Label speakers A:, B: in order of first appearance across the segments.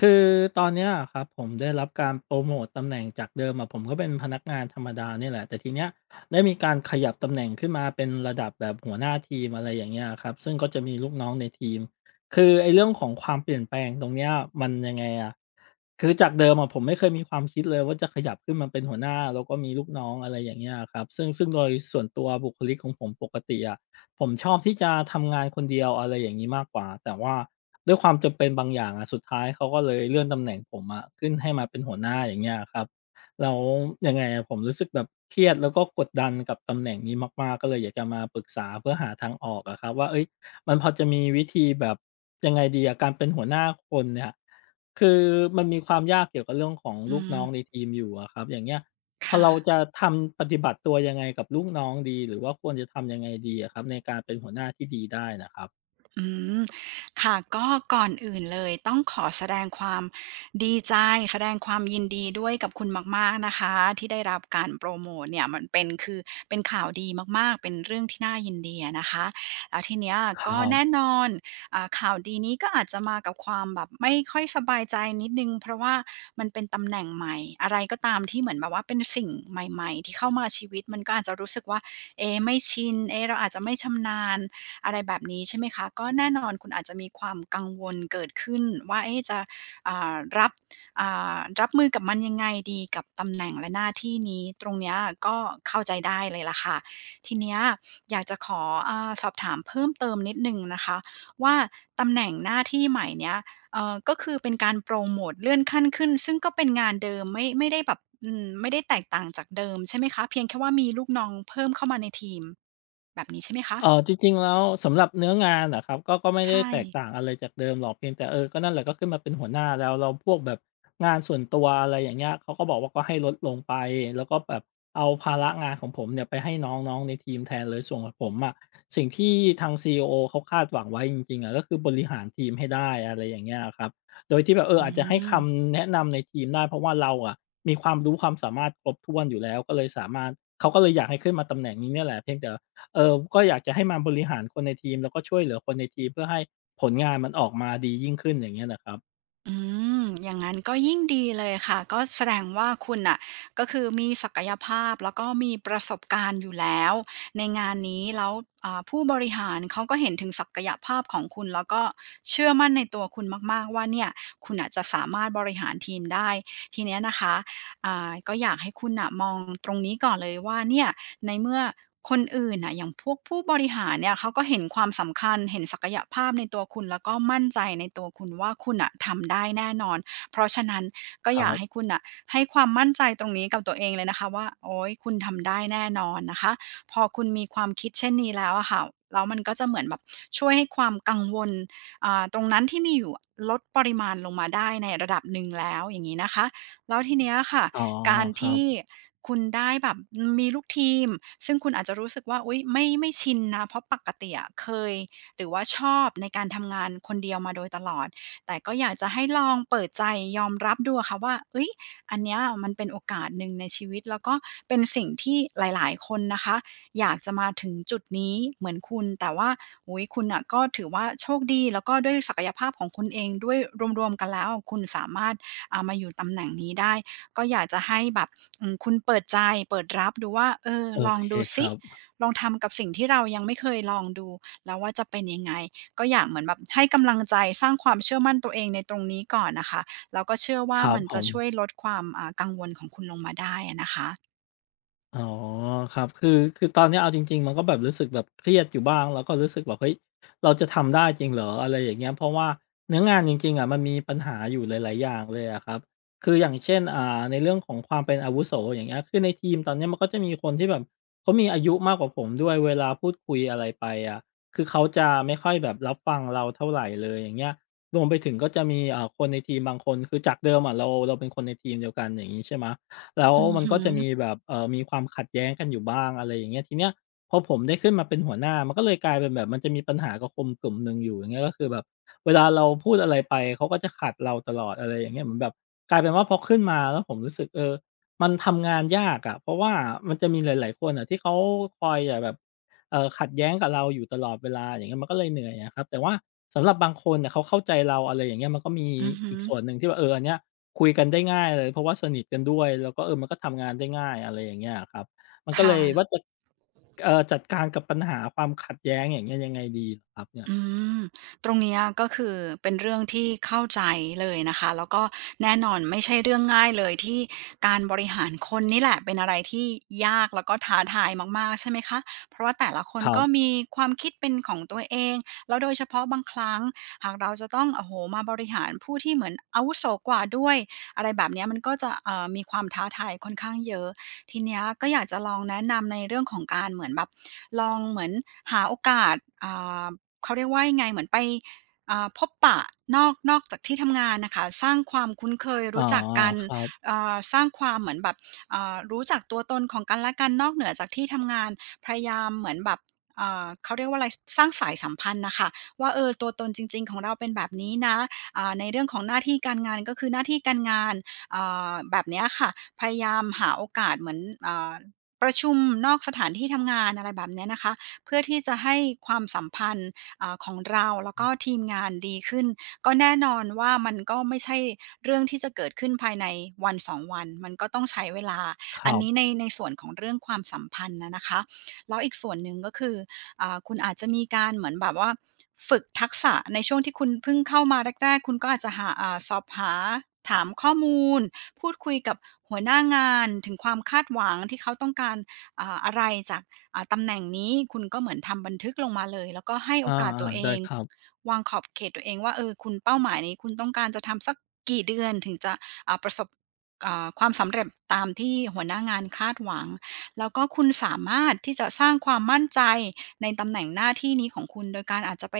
A: คือตอนเนี้ยอะครับผมได้รับการโปรโมตตำแหน่งจากเดิมอะผมก็เป็นพนักงานธรรมดาเนี่ยแหละแต่ทีเนี้ยได้มีการขยับตำแหน่งขึ้นมาเป็นระดับแบบหัวหน้าทีมอะไรอย่างเงี้ยครับซึ่งก็จะมีลูกน้องในทีมคือไอ้เรื่องของความเปลี่ยนแปลงตรงเนี้ยมันยังไงอะคือจากเดิมอะผมไม่เคยมีความคิดเลยว่าจะขยับขึ้นมาเป็นหัวหน้าแล้วก็มีลูกน้องอะไรอย่างเงี้ยครับซึ่งโดยส่วนตัวบุคลิกของผมปกติอะ ผมชอบที่จะทำงานคนเดียวอะไรอย่างงี้มากกว่า แต่ว่าด้วยความจำเป็นบางอย่างอะสุดท้ายเขาก็เลยเลื่อนตำแหน่งผมอะขึ้นให้มาเป็นหัวหน้าอย่างเงี้ยอะครับแล้วยังไงอะผมรู้สึกแบบเครียดแล้วก็กดดันกับตำแหน่งนี้มากๆก็เลยอยากจะมาปรึกษาเพื่อหาทางออกอะครับว่าเฮ้ยมันพอจะมีวิธีแบบยังไงดีอะการเป็นหัวหน้าคนเนี่ยคือมันมีความยากเกี่ยวกับเรื่องของ
B: อื
A: ลูก
B: ม
A: น้องในทีมอยู่อะครับอย่างเงี้ย พอเรา
B: ค่ะ
A: จะทำปฏิบัติตัวยังไงกับลูกน้องดีหรือว่าควรจะทำยังไงดีอะครับในการเป็นหัวหน้าที่ดีได้นะครับ
B: อืมค่ะก็ก่อนอื่นเลยต้องขอแสดงความดีใจแสดงความยินดีด้วยกับคุณมากๆนะคะที่ได้รับการโปรโมตเนี่ยมันเป็นคือเป็นข่าวดีมากๆเป็นเรื่องที่น่ายินดีอะนะคะแล้วทีเนี้ย
A: ครั
B: ก็แน่
A: บ
B: นอนข่าวดีนี้ก็อาจจะมากับความแบบไม่ค่อยสบายใจนิดหนึ่งเพราะว่ามันเป็นตำแหน่งใหม่อะไรก็ตามที่เหมือนแบบว่าเป็นสิ่งใหม่ๆที่เข้ามาชีวิตมันก็อาจจะรู้สึกว่าเอ๊ไม่ชินเอ๊เราอาจจะไม่ชำนาญ อะไรแบบนี้ใช่ไหมคะก็แน่นอนคุณอาจจะมีความกังวลเกิดขึ้นว่าเอ๊ะจะอ่ารับอ่รับมือกับมันยังไงดีกับตำแหน่งและหน้าที่นี้ตรงเนี้ยก็เข้าใจได้เลยล่ะค่ะทีเนี้ยอยากจะขอสอบถามเพิ่มเติมนิดหนึ่งนะคะว่าตำแหน่งหน้าที่ใหม่เนี้ยก็คือเป็นการโปรโมทเลื่อนขั้นขึ้นซึ่งก็เป็นงานเดิมไม่ได้แบบไม่ได้แตกต่างจากเดิมใช่ไหมคะเพียงแค่ว่ามีลูกน้องเพิ่มเข้ามาในทีมแบบนี้ใช่ไหม
A: เออ
B: คะ
A: จริงๆแล้วสำหรับเนื้องานนะครับก็ไม่
B: ใช
A: ได้
B: ่
A: แตกต่างอะไรจากเดิมหรอกเพียงแต่ก็นั่นแหละก็ขึ้นมาเป็นหัวหน้าแล้วเราพวกแบบงานส่วนตัวอะไรอย่างเงี้ยเขาก็บอกว่าก็ให้ลดลงไปแล้วก็แบบเอาภาระงานของผมเนี่ยไปให้น้องๆในทีมแทนเลยส่วนของผมอะสิ่งที่ทางซีอีโอเขาคาดหวังไว้จริงๆอะก็คือบริหารทีมให้ได้อะไรอย่างเงี้ยครับโดยที่แบบ
B: อื
A: อาจจะให้ค
B: ม
A: ำแนะนำในทีมได้เพราะว่าเราอะมีความรู้ความสามารถครบถ้วนอยู่แล้วก็เลยสามารถเขาก็เลยอยากให้ขึ้นมาตำแหน่งนี้เนี่ยแหละเพียงแต่ ก็อยากจะให้มาบริหารคนในทีมแล้วก็ช่วยเหลือคนในทีมเพื่อให้ผลงานมันออกมาดียิ่งขึ้นอย่างเงี้ยเหรอครับ
B: อืมอย่างนั้นก็ยิ่งดีเลยค่ะก็แสดงว่าคุณน่ะก็คือมีศักยภาพแล้วก็มีประสบการณ์อยู่แล้วในงานนี้แล้วผู้บริหารเขาก็เห็นถึงศักยภาพของคุณแล้วก็เชื่อมั่นในตัวคุณมากๆว่าเนี่ยคุณน่ะจะสามารถบริหารทีมได้ทีเนี้ยนะคะก็อยากให้คุณน่ะมองตรงนี้ก่อนเลยว่าเนี่ย ในเมื่อคนอื่นน่ะอย่างพวกผู้บริหารเนี่ยเขาก็เห็นความสำคัญเห็นศักยภาพในตัวคุณแล้วก็มั่นใจในตัวคุณว่าคุณน่ะทำได้แน่นอนเพราะฉะนั้นก็
A: ค
B: อ
A: รั
B: ยาก
A: บ
B: ให้คุณน่ะให้ความมั่นใจตรงนี้กับตัวเองเลยนะคะว่าโอ๊ยคุณทำได้แน่นอนนะคะพอคุณมีความคิดเช่นนี้แล้วอะค่ะแล้วมันก็จะเหมือนแบบช่วยให้ความกังวลตรงนั้นที่มีอยู่ลดปริมาณลงมาได้ในระดับหนึ่งแล้วอย่างงี้นะคะแล้วทีเนี้ยค่ะ
A: อ๋อ
B: การ
A: ครั
B: ที่
A: บ
B: คุณได้แบบมีลูกทีมซึ่งคุณอาจจะรู้สึกว่าอุ๊ยไม่ชินนะเพราะปกติอะเคยหรือว่าชอบในการทำงานคนเดียวมาโดยตลอดแต่ก็อยากจะให้ลองเปิดใจยอมรับดูอะค่ะว่าเฮ้ยอันเนี้ยมันเป็นโอกาสหนึ่งในชีวิตแล้วก็เป็นสิ่งที่หลายๆคนนะคะอยากจะมาถึงจุดนี้เหมือนคุณแต่ว่าโอ้โฮคุณน่ะก็ถือว่าโชคดีแล้วก็ด้วยศักยภาพของคุณเองด้วยรวมๆกันแล้วคุณสามารถมาอยู่ตำแหน่งนี้ได้ ก็อยากจะให้แบบคุณเปิดใจเปิดรับดูว่าเออ
A: โอ
B: ลอง
A: เค
B: ดู
A: ค
B: สิ
A: รับ
B: ลองทำกับสิ่งที่เรายังไม่เคยลองดูแล้วว่าจะเป็นยังไงก็อยากเหมือนแบบให้กำลังใจสร้างความเชื่อมั่นตัวเองในตรงนี้ก่อนน่ะค่ะแล้วก็เชื่อว่า
A: ครับ
B: มัน
A: ผ
B: จะช่วย
A: ม
B: ลดความกังวลของคุณลงมาได้อะนะคะ
A: อ๋อครับคือตอนเนี้ยเอาจริงๆมันก็แบบรู้สึกแบบเครียดอยู่บ้างแล้วก็รู้สึกแบบเฮ้ยเราจะทำได้จริงเหรออะไรอย่างเงี้ยเพราะว่าเนื้องานจริงๆอะมันมีปัญหาอยู่หลายๆอย่างเลยอะครับคืออย่างเช่นในเรื่องของความเป็นอาวุโสอย่างเงี้ยคือในทีมตอนเนี้ยมันก็จะมีคนที่แบบเขามีอายุมากกว่าผมด้วยเวลาพูดคุยอะไรไปอะคือเขาจะไม่ค่อยแบบรับฟังเราเท่าไหรเลยอย่างเงี้ยรวมไปถึงก็จะมีคนในทีมบางคนคือจากเดิมอะเราเป็นคนในทีมเดียวกันอย่างงี้ใช่ไหม แล้ว
B: อือ
A: มัน
B: ฮึ
A: ก็จะมีแบบมีความขัดแย้งกันอยู่บ้างอะไรอย่างเงี้ยทีเนี้ยพอผมได้ขึ้นมาเป็นหัวหน้ามันก็เลยกลายเป็นแบบมันจะมีปัญหากับคนกลุ่มหนึ่งอยู่อย่างเงี้ยก็คือแบบเวลาเราพูดอะไรไปเขาก็จะขัดเราตลอดอะไรอย่างเงี้ยเหมือนแบบกลายเป็นว่าพอขึ้นมาแล้วผมรู้สึกเออมันทำงานยากอะเพราะว่ามันจะมีหลายๆคนอะที่เขาคอยจะแบบขัดแย้งกับเราอยู่ตลอดเวลาอย่างเงี้ยมันก็เลยเหนื่อยอะครับแต่ว่าสำหรับบางคนน่ะเขาเข้าใจเราอะไรอย่างเงี้ยมันก็มี
B: อือฮึ
A: อีกส่วนหนึ่งที่ว่าเอออันเนี้ย คุยกันได้ง่ายเลยเพราะว่าสนิทกันด้วยแล้วก็เออมันก็ทำงานได้ง่ายอะไรอย่างเงี้ยอะครับมันก็เลยว่า
B: ค่ะ
A: จะจัดการกับปัญหาความขัดแย้งอย่างเงี้ยยังไงดีเหรอครับเนี่ย
B: อืมตรงเนี้ยก็คือเป็นเรื่องที่เข้าใจเลยนะคะแล้วก็แน่นอนไม่ใช่เรื่องง่ายเลยที่การบริหารคนนี่แหละเป็นอะไรที่ยากแล้วก็ท้าทายมากๆใช่ไหมคะเพราะว่าแต่ละคน
A: ครั
B: ก็
A: บ
B: มีความคิดเป็นของตัวเองแล้วโดยเฉพาะบางครั้งหากเราจะต้องโอ้โหมาบริหารผู้ที่เหมือนอาวุโสกว่าด้วยอะไรแบบเนี้ยมันก็จะมีความท้าทายค่อนข้างเยอะทีเนี้ยก็อยากจะลองแนะนำในเรื่องของการเหมือนแบบลองเหมือนหาโอกาสอ่า เขาเรียกว่ายังไงเหมือนไปพบปะนอกจากที่ทำงานนะคะสร้างความคุ้นเคย
A: อ๋อ
B: รู้จักกัน
A: ครับ
B: สร้างความเหมือนแบบรู้จักตัวตนของกันและกันนอกเหนือจากที่ทำงานพยายามเหมือนแบบเขาเรียกว่าอะไรสร้างสายสัมพันธ์นะคะว่าเออตัวตนจริงๆของเราเป็นแบบนี้นะในเรื่องของหน้าที่การงานก็คือหน้าที่การงานอ่แบบเนี้ยค่ะพยายามหาโอกาสเหมือนอ่าประชุมนอกสถานที่ทำงานอะไรแบบเนี้ยนะคะเพื่อที่จะให้ความสัมพันธ์ ของเราแล้วก็ทีมงานดีขึ้นก็แน่นอนว่ามันก็ไม่ใช่เรื่องที่จะเกิดขึ้นภายในวันสอ2วันมันก็ต้องใช้เวลา
A: ค
B: อัน
A: รับ
B: นี้ในส่วนของเรื่องความสัมพันธ์นะคะแล้วอีกส่วนหนึ่งก็คืออาคุณอาจจะมีการเหมือนแบบว่าฝึกทักษะในช่วงที่คุณเพิ่งเข้ามาแรกๆคุณก็อาจจะหาอาสอบหาถามข้อมูลพูดคุยกับหัวหน้างานถึงความคาดหวังที่เขาต้องการอาอะไรจาก ตำแหน่งนี้คุณก็เหมือนทำบันทึกลงมาเลยแล้วก็ให้โอ
A: อา
B: กาสตัวเอ
A: ๆได้
B: ง
A: ครับ
B: วางขอบเขตตัวเองว่าเออคุณเป้าหมายนี้คุณต้องการจะทำสักกี่เดือนถึงจะประสบความสำเร็จตามที่หัวหน้างานคาดหวังแล้วก็คุณสามารถที่จะสร้างความมั่นใจในตำแหน่งหน้าที่นี้ของคุณโดยการอาจจะไป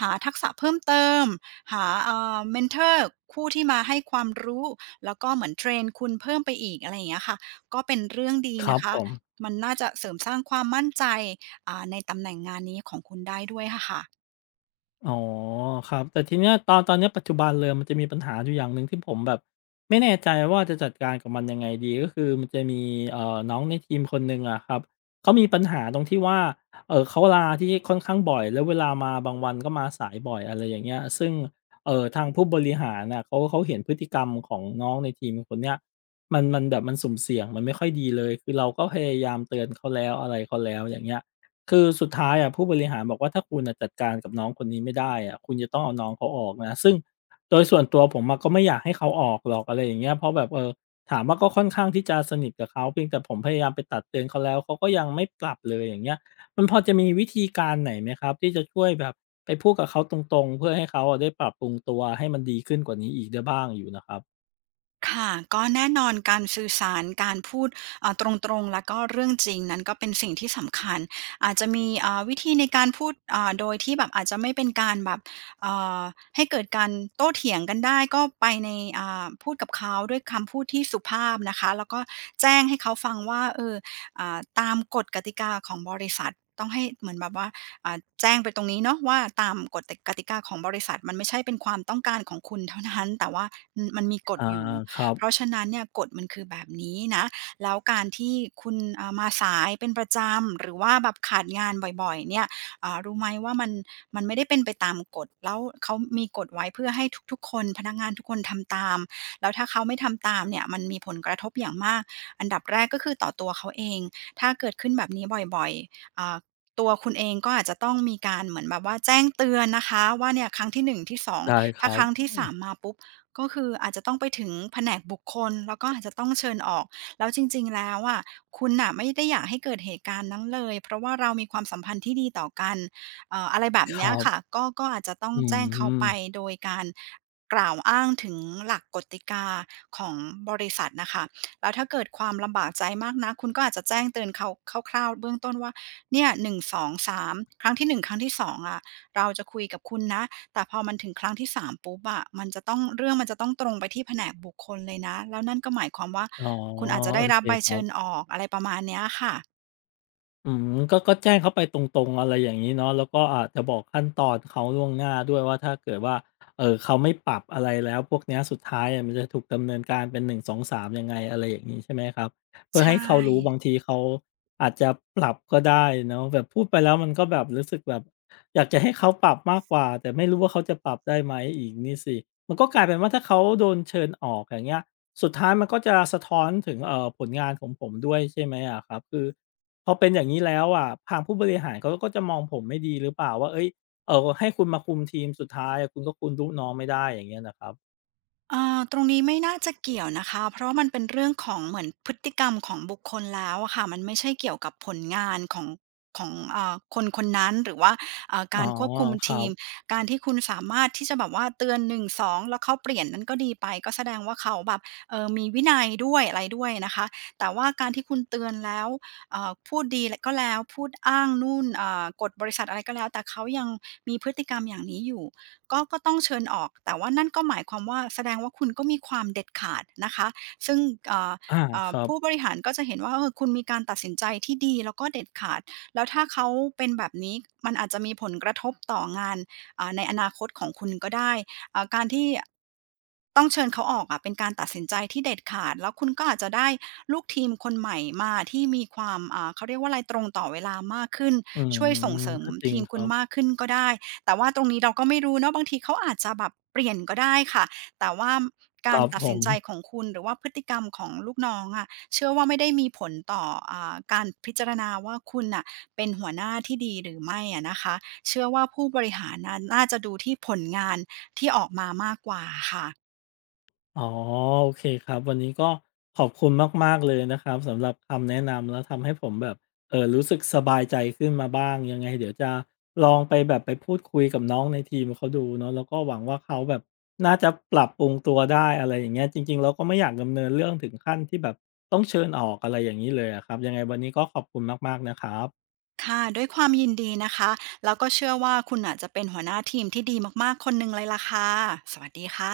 B: หาทักษะเพิ่มเติมหาเมนเทอร์คู่ที่มาให้ความรู้แล้วก็เหมือนเทรนคุณเพิ่มไปอีกอะไรอย่างเงี้ยค่ะก็เป็นเรื่องดี
A: ครั
B: นะ
A: บผ
B: คะ
A: ม
B: มันน่าจะเสริมสร้างความมั่นใจในตำแหน่งงานนี้ของคุณได้ด้วยะค่ะ
A: อ๋อครับแต่ทีเนี้ยตอนเนี้ยปัจจุบันเลยมันจะมีปัญหาอยู่อย่างหนึ่งที่ผมแบบไม่แน่ใจว่าจะจัดการกับมันยังไงดีก็คือมันจะมีน้องในทีมคนหนึ่งอะครับเขามีปัญหาตรงที่ว่าเออเขาลาที่ค่อนข้างบ่อยแล้วเวลามาบางวันก็มาสายบ่อยอะไรอย่างเงี้ยซึ่งเออทางผู้บริหารน่ะเขาเห็นพฤติกรรมของน้องในทีมคนเนี้ยมันแบบมันสุ่มเสี่ยงมันไม่ค่อยดีเลยคือเราก็พยายามเตือนเขาแล้วอะไรเขาแล้วอย่างเงี้ย คือสุดท้ายอะผู้บริหารบอกว่าถ้าคุณน่ะจัดการกับน้องคนนี้ไม่ได้อะคุณจะต้องเอาน้องเขาออกนะซึ่งโดยส่วนตัวผมอะก็ไม่อยากให้เขาออกหรอกอะไรอย่างเงี้ยเพราะแบบถามว่าก็ค่อนข้างที่จะสนิทกับเขาเพียงแต่ผมพยายามไปตักเตือนเขาแล้วเขาก็ยังไม่ปรับเลยอย่างเงี้ยมันพอจะมีวิธีการไหนไหมครับที่จะช่วยแบบไปพูดกับเขาตรงๆเพื่อให้เขาอะได้ปรับปรุงตัวให้มันดีขึ้นกว่านี้อีกได้บ้างอยู่นะครับ
B: ค่ะก็แน่นอนการสื่อสารการพูดเอ่อตรงๆแล้วก็เรื่องจริงนั้นก็เป็นสิ่งที่สำคัญอาจจะมีวิธีในการพูดโดยที่แบบอาจจะไม่เป็นการแบบเอ่อให้เกิดการโต้เถียงกันได้ก็ไปในพูดกับเขาด้วยคำพูดที่สุภาพนะคะแล้วก็แจ้งให้เขาฟังว่าเออตามกฎกติกาของบริษัทต้องให้เหมือนแบบว่าแจ้งไปตรงนี้เนาะว่าตามกฎติกติกาของบริษัทมันไม่ใช่เป็นความต้องการของคุณเท่านั้นแต่ว่ามันมีกฎ
A: อา
B: อยู่
A: ครับ
B: เพราะฉะนั้นเนี่ยกฎมันคือแบบนี้นะแล้วการที่คุณมาสายเป็นประจำหรือว่าแบบขาดงานบ่อยๆเนี่ยรู้ไหมว่ามันไม่ได้เป็นไปตามกฎแล้วเขามีกฎไว้เพื่อให้ทุกๆคนพนักงานทุกคนทำตามแล้วถ้าเขาไม่ทำตามเนี่ยมันมีผลกระทบอย่างมากอันดับแรกก็คือต่อตัวเขาเองถ้าเกิดขึ้นแบบนี้บ่อยๆตัวคุณเองก็อาจจะต้องมีการเหมือนแบบว่าแจ้งเตือนนะคะว่าเนี่ยครั้งที่หนึ่งที่สอง
A: ได้ค
B: ถ้า
A: รั
B: ค
A: บ
B: รั้งที่สามมาปุ๊บ ก็คืออาจจะต้องไปถึงแผนกบุคคลแล้วก็อาจจะต้องเชิญออกแล้วจริงๆแล้วอะคุณน่ะไม่ได้อยากให้เกิดเหตุการณ์นั้นเลยเพราะว่าเรามีความสัมพันธ์ที่ดีต่อกันอะไรแบบ
A: ค
B: เนี้ย
A: รั
B: ค่ะ
A: บ
B: ก็อาจจะต้อง
A: อื
B: แจ้งเขา
A: ม
B: ไปโดยการกล่าวอ้างถึงหลักกติกาของบริษัทน่ะค่ะแล้วถ้าเกิดความลำบากใจมากนักคุณก็อาจจะแจ้งเตือนเขาคร่าวๆเบื้องต้นว่าเนี่ยหนึ่งสองสามครั้งที่1ครั้งที่2องอะเราจะคุยกับคุณนะ แต่พอมันถึงครั้งที่3ปุ๊บอะมันจะต้องเรื่องมันจะต้องตรงไปที่แผนกบุคคลเลยนะ แล้วนั่นก็หมายความว่า
A: อ๋อ
B: คุณอาจจะ
A: โอ
B: ได้รั
A: เค
B: บใบ
A: ครั
B: เชิญ
A: บ
B: ออกอะไรประมาณเนี้ยค่ะ
A: อืมก็แจ้งเขาไปตรงๆอะไรอย่างงี้เนาะแล้วก็อาจจะบอกขั้นตอนเขาล่วงหน้าด้วยว่าถ้าเกิดว่าเขาไม่ปรับอะไรแล้วพวกเนี้ยสุดท้ายอะมันจะถูกดำเนินการเป็นหนึ่งสองสามยังไงอะไรอย่างงี้ใช่ไหมครับเพื่
B: ใช
A: อให้เขารู้บาง
B: ่
A: ทีเขาอาจจะปรับก็ได้เนาะแบบพูดไปแล้วมันก็แบบรู้สึกแบบอยากจะให้เขาปรับมากกว่าแต่ไม่รู้ว่าเขาจะปรับได้ไหมอีกนี่สิมันก็กลายเป็นว่าถ้าเขาโดนเชิญออกอย่างเงี้ยสุดท้ายมันก็จะสะท้อนถึงผลงานของผมด้วยใช่ไหมอะครับคือ พอเป็นอย่างนี้แล้วอะทางผู้บริหารเขาก็จะมองผมไม่ดีหรือเปล่าว่าเอ้ยเออให้คุณมาคุมทีมสุดท้ายอะคุณก็คุมลูกน้องไม่ได้อย่างเงี้ยนะครับ
B: ตรงนี้ไม่น่าจะเกี่ยวนะคะ เพราะว่ามันเป็นเรื่องของเหมือนพฤติกรรมของบุคคลแล้วอะค่ะมันไม่ใช่เกี่ยวกับผลงานของคนคนนั้นหรือว่า
A: อ๋อ
B: การควบคุม
A: ครั
B: ที
A: บ
B: มการที่คุณสามารถที่จะแบบว่าเตือน1 2แล้วเขาเปลี่ยนนั้นก็ดีไปก็แสดงว่าเขาแบบเออมีวินัยด้วยอะไรด้วยนะคะแต่ว่าการที่คุณเตือนแล้วพูดดีก็แล้วพูดอ้างนู่นกฎบริษัทอะไรก็แล้วแต่เขายังมีพฤติกรรมอย่างนี้อยู่ ก็ต้องเชิญออก แต่ว่านั่นก็หมายความว่าแสดงว่าคุณก็มีความเด็ดขาดนะคะซึ่งเอ่อ
A: อาครั
B: ผู้บ
A: บ
B: ริหารก็จะเห็นว่าเออคุณมีการตัดสินใจที่ดีแล้วก็เด็ดขาด แล้วถ้าเขาเป็นแบบนี้มันอาจจะมีผลกระทบต่องานในอนาคตของคุณก็ได้การที่ต้องเชิญเขาออกอะเป็นการตัดสินใจที่เด็ดขาด แล้วคุณก็อาจจะได้ลูกทีมคนใหม่มาที่มีความอ่าเขาเรียกว่าอะไรตรงต่อเวลามากขึ้น
A: อื
B: ช่วยส่ง
A: ม
B: เสริม
A: ก็จริง
B: ทีม
A: ค
B: คุ
A: รั
B: ณ
A: บ
B: มากขึ้นก็ได้ แต่ว่าตรงนี้เราก็ไม่รู้เนาะบางทีเขาอาจจะแบบเปลี่ยนก็ได้ค่ะแต่ว่า
A: ค
B: การ
A: รับ
B: ตัด
A: ผ
B: สิน
A: ม
B: ใจของคุณหรือว่าพฤติกรรมของลูกน้องอะเชื่อว่าไม่ได้มีผลต่ออาการพิจารณาว่าคุณน่ะเป็นหัวหน้าที่ดีหรือไม่อะนะคะเชื่อว่าผู้บริหารน่ะน่าจะดูที่ผลงานที่ออกมามากกว่าค่ะ
A: อ๋อโอเคครับวันนี้ก็ขอบคุณมากๆเลยนะครับสำหรับคำแนะนำแล้วทำให้ผมแบบรู้สึกสบายใจขึ้นมาบ้างยังไงเดี๋ยวจะลองไปแบบไปพูดคุยกับน้องในทีมเขาดูเนาะแล้วก็หวังว่าเขาแบบน่าจะปรับปรุงตัวได้อะไรอย่างเงี้ยจริงๆเราก็ไม่อยากดำเนินเรื่องถึงขั้นที่แบบต้องเชิญออกอะไรอย่างงี้เลยอะครับยังไงวันนี้ก็ขอบคุณมากๆนะครับ
B: ค่ะด้วยความยินดีนะคะแล้วก็เชื่อว่าคุณอ่ะจะเป็นหัวหน้าทีมที่ดีมากๆคนหนึ่งเลยล่ะค่ะสวัสดีค่ะ